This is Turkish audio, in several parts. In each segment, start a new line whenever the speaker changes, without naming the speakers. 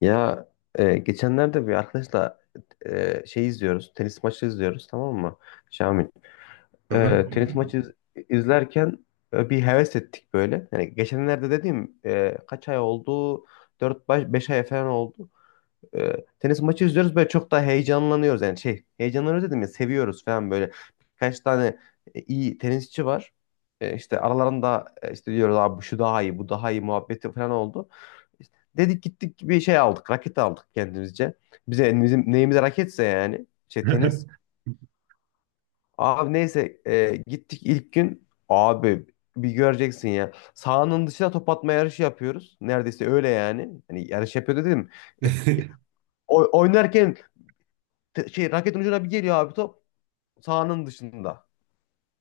Ya geçenlerde bir arkadaşla şey izliyoruz, tenis maçı izliyoruz, tamam mı? Şamil.
Hı hı.
Tenis maçı izlerken bir heves ettik böyle. Yani geçenlerde dediğim, kaç ay oldu? 4 beş ay falan oldu. e, tenis maçı izliyoruz böyle, çok daha heyecanlanıyoruz. Yani şey, heyecanlanıyoruz dedim ya, seviyoruz falan böyle. Birkaç tane iyi tenisçi var. İşte aralarında işte diyoruz abi, bu şu daha iyi, bu daha iyi muhabbeti falan oldu. İşte dedik gittik, bir şey aldık, raket aldık kendimizce. Bize bizim neyimize raketse yani, şey tenis. Abi neyse, gittik ilk gün abi, bir göreceksin ya. Sahanın dışına top atma yarışı yapıyoruz. Neredeyse öyle yani. Hani yarış yapıyor dedim. E, e, oynarken şey raketin ucuna bir geliyor abi top, sahanın dışında.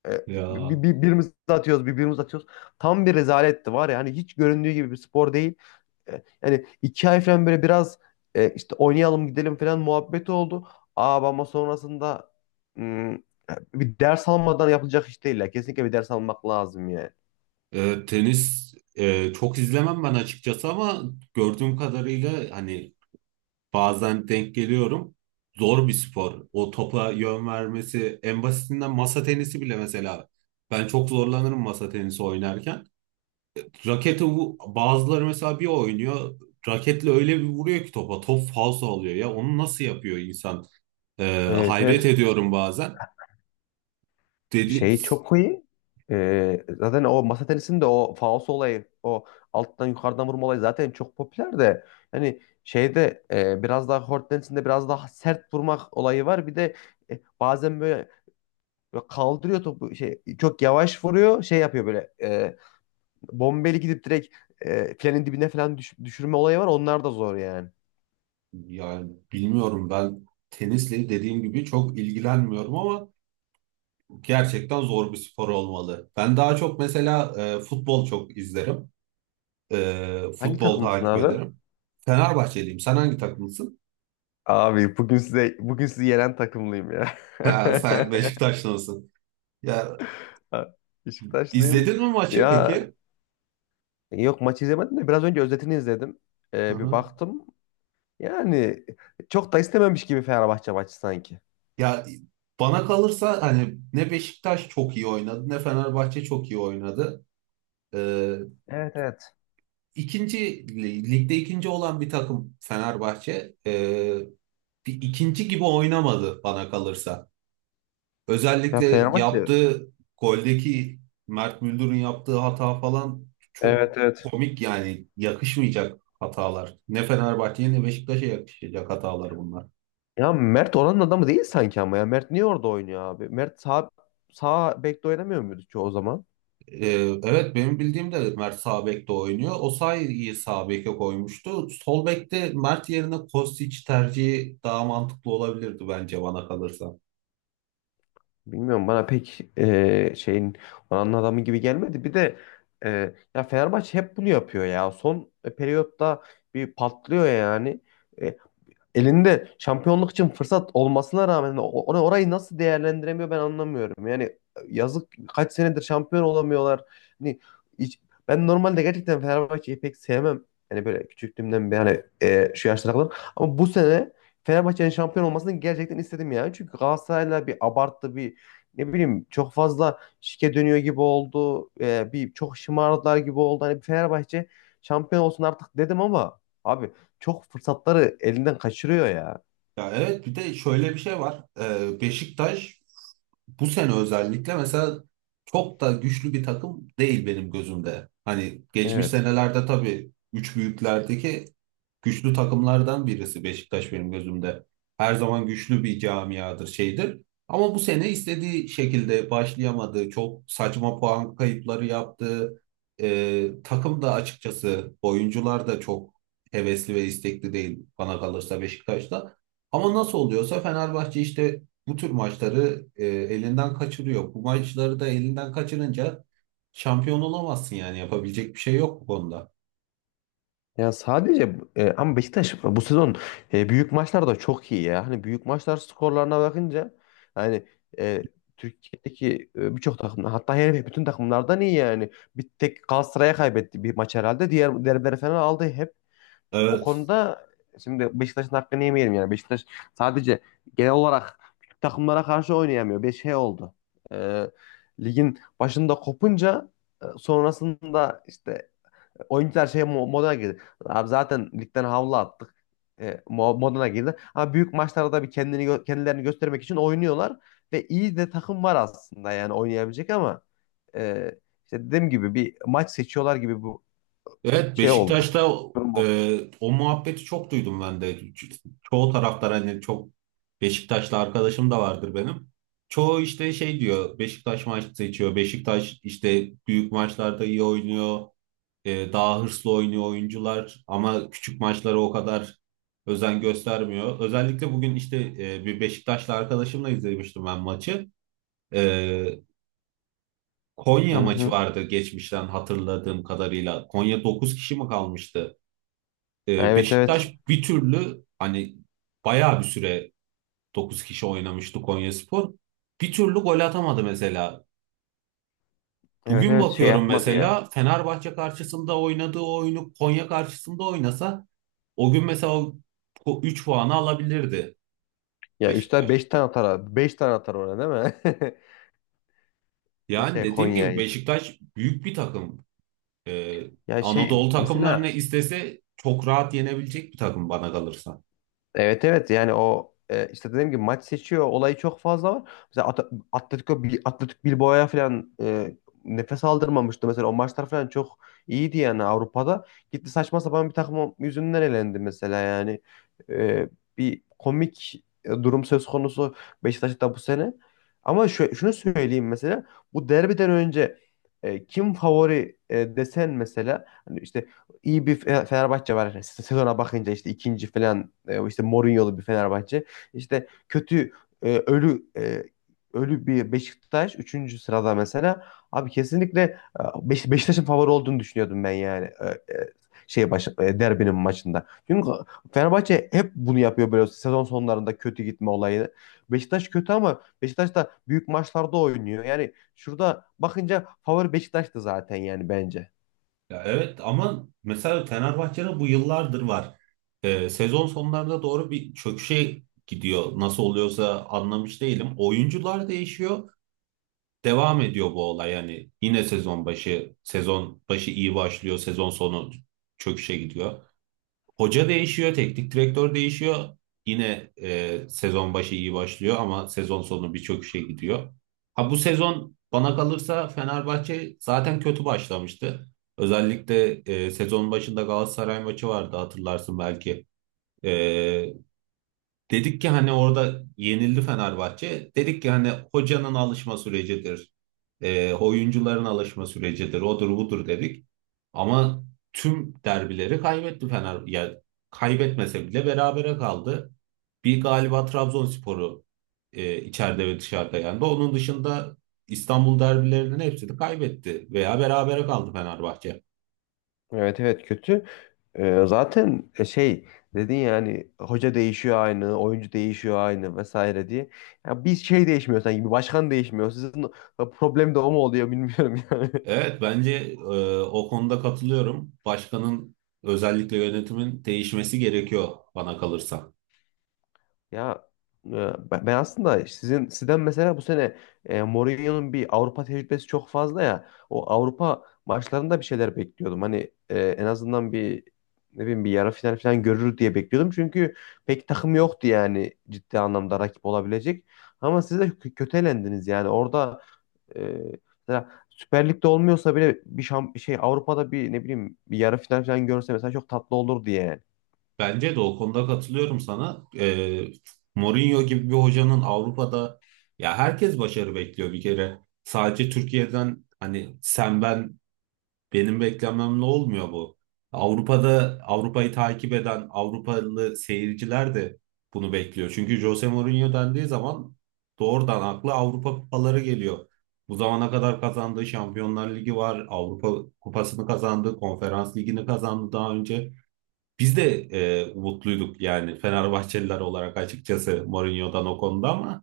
E, bir,
Ya
birimiz atıyoruz, birimiz atıyoruz. Tam bir rezaletti var ya, hani hiç göründüğü gibi bir spor değil. Yani iki ay falan böyle biraz işte oynayalım gidelim falan muhabbeti oldu. Aa, ama sonrasında, hmm, bir ders almadan yapılacak iş değil ya. Kesinlikle bir ders almak lazım yani.
tenis, çok izlemem ben açıkçası ama gördüğüm kadarıyla hani bazen denk geliyorum. Zor bir spor. O topa yön vermesi en basitinden masa tenisi bile mesela. Ben çok zorlanırım masa tenisi oynarken. Bazıları mesela bir oynuyor. Raketle öyle bir vuruyor ki topa. Top falso oluyor ya. Onu nasıl yapıyor insan?
Evet,
Hayret
evet,
ediyorum bazen. Dedi
şey çok iyi. Zaten o masa tenisinde o faos olayı, o alttan yukarıdan vurma olayı zaten çok popüler de. Yani şeyde, biraz daha kort tenisinde biraz daha sert vurmak olayı var. Bir de bazen böyle, böyle kaldırıyor topu, şey çok yavaş vuruyor, şey yapıyor böyle, bombeli gidip direkt filenin dibine falan düşürme olayı var. Onlar da zor yani.
yani bilmiyorum, ben tenisle dediğim gibi çok ilgilenmiyorum ama gerçekten zor bir spor olmalı. Ben daha çok mesela futbol çok izlerim.
Hangi
Futbol
takımsın
takip
abi?
ederim. Fenerbahçeliyim. Sen hangi takımlısın?
Abi bugün size, bugün sizi yenen takımlıyım ya.
Ha, sen Beşiktaşlısın. Ya
Ha, Beşiktaşlıyım.
izledin mi maçı
Ya
peki?
yok, maç izlemedim de biraz önce özetini izledim.
Hı
Bir
hı.
baktım. Yani çok da istememiş gibi Fenerbahçe maçı sanki.
Ya bana kalırsa hani ne Beşiktaş çok iyi oynadı ne Fenerbahçe çok iyi oynadı. Ee,
Evet, evet.
ikinci ligde ikinci olan bir takım Fenerbahçe bir ikinci gibi oynamadı bana kalırsa.
Ya
Özellikle
Fenerbahçe.
yaptığı goldeki Mert Müldür'ün yaptığı hata falan çok
Evet, evet.
komik, yani yakışmayacak hatalar. Ne Fenerbahçe'ye ne Beşiktaş'a yakışacak hatalar bunlar.
Ya Mert oranın adamı değil sanki ama ya. Mert niye orada oynuyor abi? Mert sağ, sağ bekte oynamıyor muydu ki o zaman?
Ee, evet, benim bildiğim de Mert sağ bekte oynuyor. Osayi'yi sağ beke koymuştu. Sol bekte Mert yerine Kostić tercihi daha mantıklı olabilirdi bence, bana kalırsa.
Bilmiyorum, bana pek şeyin oranın adamı gibi gelmedi. Bir de ya Fenerbahçe hep bunu yapıyor ya. Son periyotta bir patlıyor yani. E, elinde şampiyonluk için fırsat olmasına rağmen orayı nasıl değerlendiremiyor ben anlamıyorum. Yani yazık, kaç senedir şampiyon olamıyorlar. Hani hiç- ben normalde gerçekten Fenerbahçe'yi pek sevmem. Yani böyle küçüklüğümden beri, hani şu yaşlara kadar. Ama bu sene Fenerbahçe'nin şampiyon olmasını gerçekten istedim yani. Çünkü Galatasaray'la bir abarttı, bir ne bileyim çok fazla şike dönüyor gibi oldu. E, bir çok şımardılar gibi oldu. Hani bir Fenerbahçe şampiyon olsun artık dedim ama abi, çok fırsatları elinden kaçırıyor ya.
Ya evet, bir de şöyle bir şey var. Beşiktaş bu sene özellikle mesela çok da güçlü bir takım değil benim gözümde. Hani geçmiş
Evet.
senelerde tabii üç büyüklerdeki güçlü takımlardan birisi Beşiktaş benim gözümde. Her zaman güçlü bir camiadır, şeydir. Ama bu sene istediği şekilde başlayamadı. Çok saçma puan kayıpları yaptı. Takım da açıkçası, oyuncular da çok hevesli ve istekli değil bana kalırsa Beşiktaş'ta. Ama nasıl oluyorsa Fenerbahçe işte bu tür maçları elinden kaçırıyor. Bu maçları da elinden kaçırınca şampiyon olamazsın, yani yapabilecek bir şey yok bu konuda.
Ya sadece ama Beşiktaş bu sezon büyük maçlarda çok iyi ya. Hani büyük maçlar skorlarına bakınca hani, e, Türkiye'deki birçok takım, hatta her bütün takımlardan iyi yani. Bir tek Galatasaray'a kaybetti bir maç herhalde. Diğer derbileri falan aldı. Hep o
Evet.
konuda, şimdi Beşiktaş'ın hakkını yemeyelim yani. Beşiktaş sadece genel olarak küçük takımlara karşı oynayamıyor. Bir şey oldu. Ee, ligin başında kopunca sonrasında işte oyuncular şey moduna girdi. Abi zaten ligden havlu attık. Moduna girdi. Ama büyük maçlarda bir kendilerini göstermek için oynuyorlar ve iyi de takım var aslında, yani oynayabilecek ama e, işte dediğim gibi bir maç seçiyorlar gibi bu
Evet,
şey oldu.
Beşiktaş'ta
Durum oldu.
o muhabbeti çok duydum ben de. Çoğu taraftar hani çok, Beşiktaşlı arkadaşım da vardır benim. Çoğu işte şey diyor, Beşiktaş maç seçiyor. Beşiktaş işte büyük maçlarda iyi oynuyor. Daha hırslı oynuyor oyuncular ama küçük maçlara o kadar özen göstermiyor. Özellikle bugün işte, bir Beşiktaşlı arkadaşımla izlemiştim ben maçı. E,
Hı
Konya maçı
hı.
vardı geçmişten hatırladığım kadarıyla. Konya 9 kişi mi kalmıştı?
Ha, evet,
Beşiktaş
evet.
bir türlü hani, bayağı bir süre 9 kişi oynamıştı Konyaspor. Bir türlü gol atamadı mesela.
Evet,
Bugün
evet, şey
bakıyorum
yapmadı ya.
mesela, Fenerbahçe karşısında oynadığı oyunu Konya karşısında oynasa o gün mesela o 3 puanı alabilirdi
Ya Üstad
Beşiktaş.
5 tane atar abi. 5 tane atar oraya, değil mi?
Yani
Şey
dediğim gibi
Konya'ya.
Beşiktaş büyük bir takım. Ee,
Ya şey
Anadolu
mesela,
takımlarını istese çok rahat yenebilecek bir takım bana kalırsa.
evet, evet, yani o, işte dediğim gibi maç seçiyor olayı çok fazla var. Mesela Atletico Atletik Bilbao'ya falan, nefes aldırmamıştı mesela, o maçlar falan çok iyiydi yani Avrupa'da. Gitti, saçma sapan bir takım yüzünden elendi mesela yani. E, bir komik durum söz konusu Beşiktaş'ta bu sene. Ama şunu söyleyeyim mesela, bu derbiden önce kim favori desen mesela hani işte iyi bir Fenerbahçe var. İşte sezona bakınca işte ikinci falan, işte Mourinho'lu bir Fenerbahçe. İşte kötü, e, ölü e, ölü bir Beşiktaş üçüncü sırada mesela. Abi kesinlikle Beşiktaş'ın favori olduğunu düşünüyordum ben yani. Şey derbinin maçında. Çünkü Fenerbahçe hep bunu yapıyor, böyle sezon sonlarında kötü gitme olayını. Beşiktaş kötü ama Beşiktaş da büyük maçlarda oynuyor. Yani şurada bakınca favori Beşiktaş'tı zaten yani, bence.
Ya evet, ama mesela Fenerbahçe'de bu yıllardır var. Sezon sonlarında doğru bir çöküşe gidiyor. Nasıl oluyorsa anlamış değilim. Oyuncular değişiyor, devam ediyor bu olay. Yani yine sezon başı, sezon başı iyi başlıyor, sezon sonu çöküşe gidiyor. Hoca değişiyor, teknik direktör değişiyor. Yine sezon başı iyi başlıyor ama sezon sonu bir çöküşe gidiyor. Ha, bu sezon bana kalırsa Fenerbahçe zaten kötü başlamıştı. Özellikle sezon başında Galatasaray maçı vardı, hatırlarsın belki. E, Dedik ki hani, orada yenildi Fenerbahçe. Dedik ki hani hocanın alışma sürecidir. Oyuncuların alışma sürecidir. Odur budur dedik. Ama tüm derbileri kaybetti Fener. Ya kaybetmese bile berabere kaldı. Bir galiba Trabzonspor'u içeride ve dışarıda yendi. Onun dışında İstanbul derbilerinin hepsini kaybetti veya berabere kaldı Fenerbahçe.
Evet, evet, kötü. Zaten şey dedin yani, hoca değişiyor aynı, oyuncu değişiyor aynı vesaire diye. Ya bir şey değişmiyor sanki, bir başkan değişmiyor. Sizin problem de o mu oluyor bilmiyorum yani.
Evet, bence o konuda katılıyorum. Başkanın, özellikle yönetimin değişmesi gerekiyor bana kalırsa.
Ya e, ben ben aslında sizden mesela bu sene Mourinho'nun bir Avrupa tecrübesi çok fazla ya. O Avrupa maçlarında bir şeyler bekliyordum. Hani en azından bir ne bileyim bir yarı final falan görür diye bekliyordum. Çünkü pek takım yoktu yani ciddi anlamda rakip olabilecek. Ama siz de kötü elendiniz yani. Orada e, mesela Süper Lig'de olmuyorsa bile bir şey Avrupa'da bir ne bileyim bir yarı final falan görse mesela çok tatlı olurdu yani.
Bence de o konuda katılıyorum sana. Mourinho gibi bir hocanın Avrupa'da, ya herkes başarı bekliyor bir kere. Sadece Türkiye'den hani, sen ben, benim beklememle olmuyor bu. Avrupa'da, Avrupa'yı takip eden Avrupalı seyirciler de bunu bekliyor. Çünkü Jose Mourinho dendiği zaman doğrudan akla Avrupa kupaları geliyor. Bu zamana kadar kazandığı Şampiyonlar Ligi var, Avrupa Kupası'nı kazandı, Konferans Ligi'ni kazandı daha önce. Biz de umutluyduk yani Fenerbahçeliler olarak, açıkçası Mourinho'dan o konuda, ama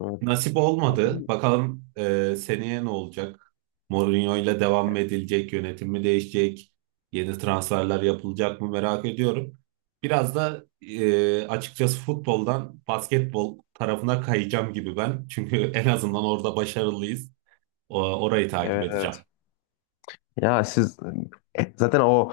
Evet.
nasip
Ama
olmadı.
bilmiyorum.
Bakalım seneye ne olacak? Mourinho ile devam mı edilecek? Yönetim mi değişecek? Yeni transferler yapılacak mı, merak ediyorum. Biraz da açıkçası futboldan basketbol tarafına kayacağım gibi ben. Çünkü en azından orada başarılıyız. Orayı takip
Evet.
edeceğim.
Ya siz zaten o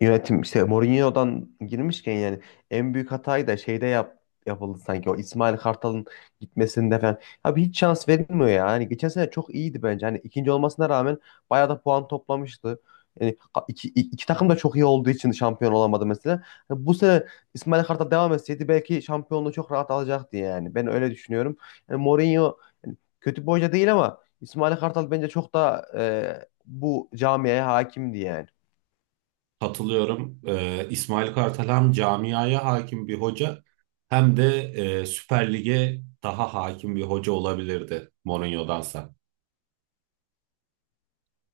yönetim işte Mourinho'dan girmişken yani, en büyük hatayı da şeyde yapıldı sanki, o İsmail Kartal'ın gitmesinde falan. Abi hiç şans verilmiyor ya. Hani geçen sene çok iyiydi bence. Hani ikinci olmasına rağmen bayağı da puan toplamıştı. Yani iki takım da çok iyi olduğu için şampiyon olamadı mesela. Hani bu sene İsmail Kartal devam etseydi belki şampiyonluğu çok rahat alacaktı yani. Ben öyle düşünüyorum. Yani Mourinho yani kötü bir hoca değil ama İsmail Kartal bence çok daha bu camiye hakimdi yani.
Katılıyorum. İsmail Kartal hem camiaya hakim bir hoca, hem de Süper Lig'e daha hakim bir hoca olabilirdi Mourinho'dansa.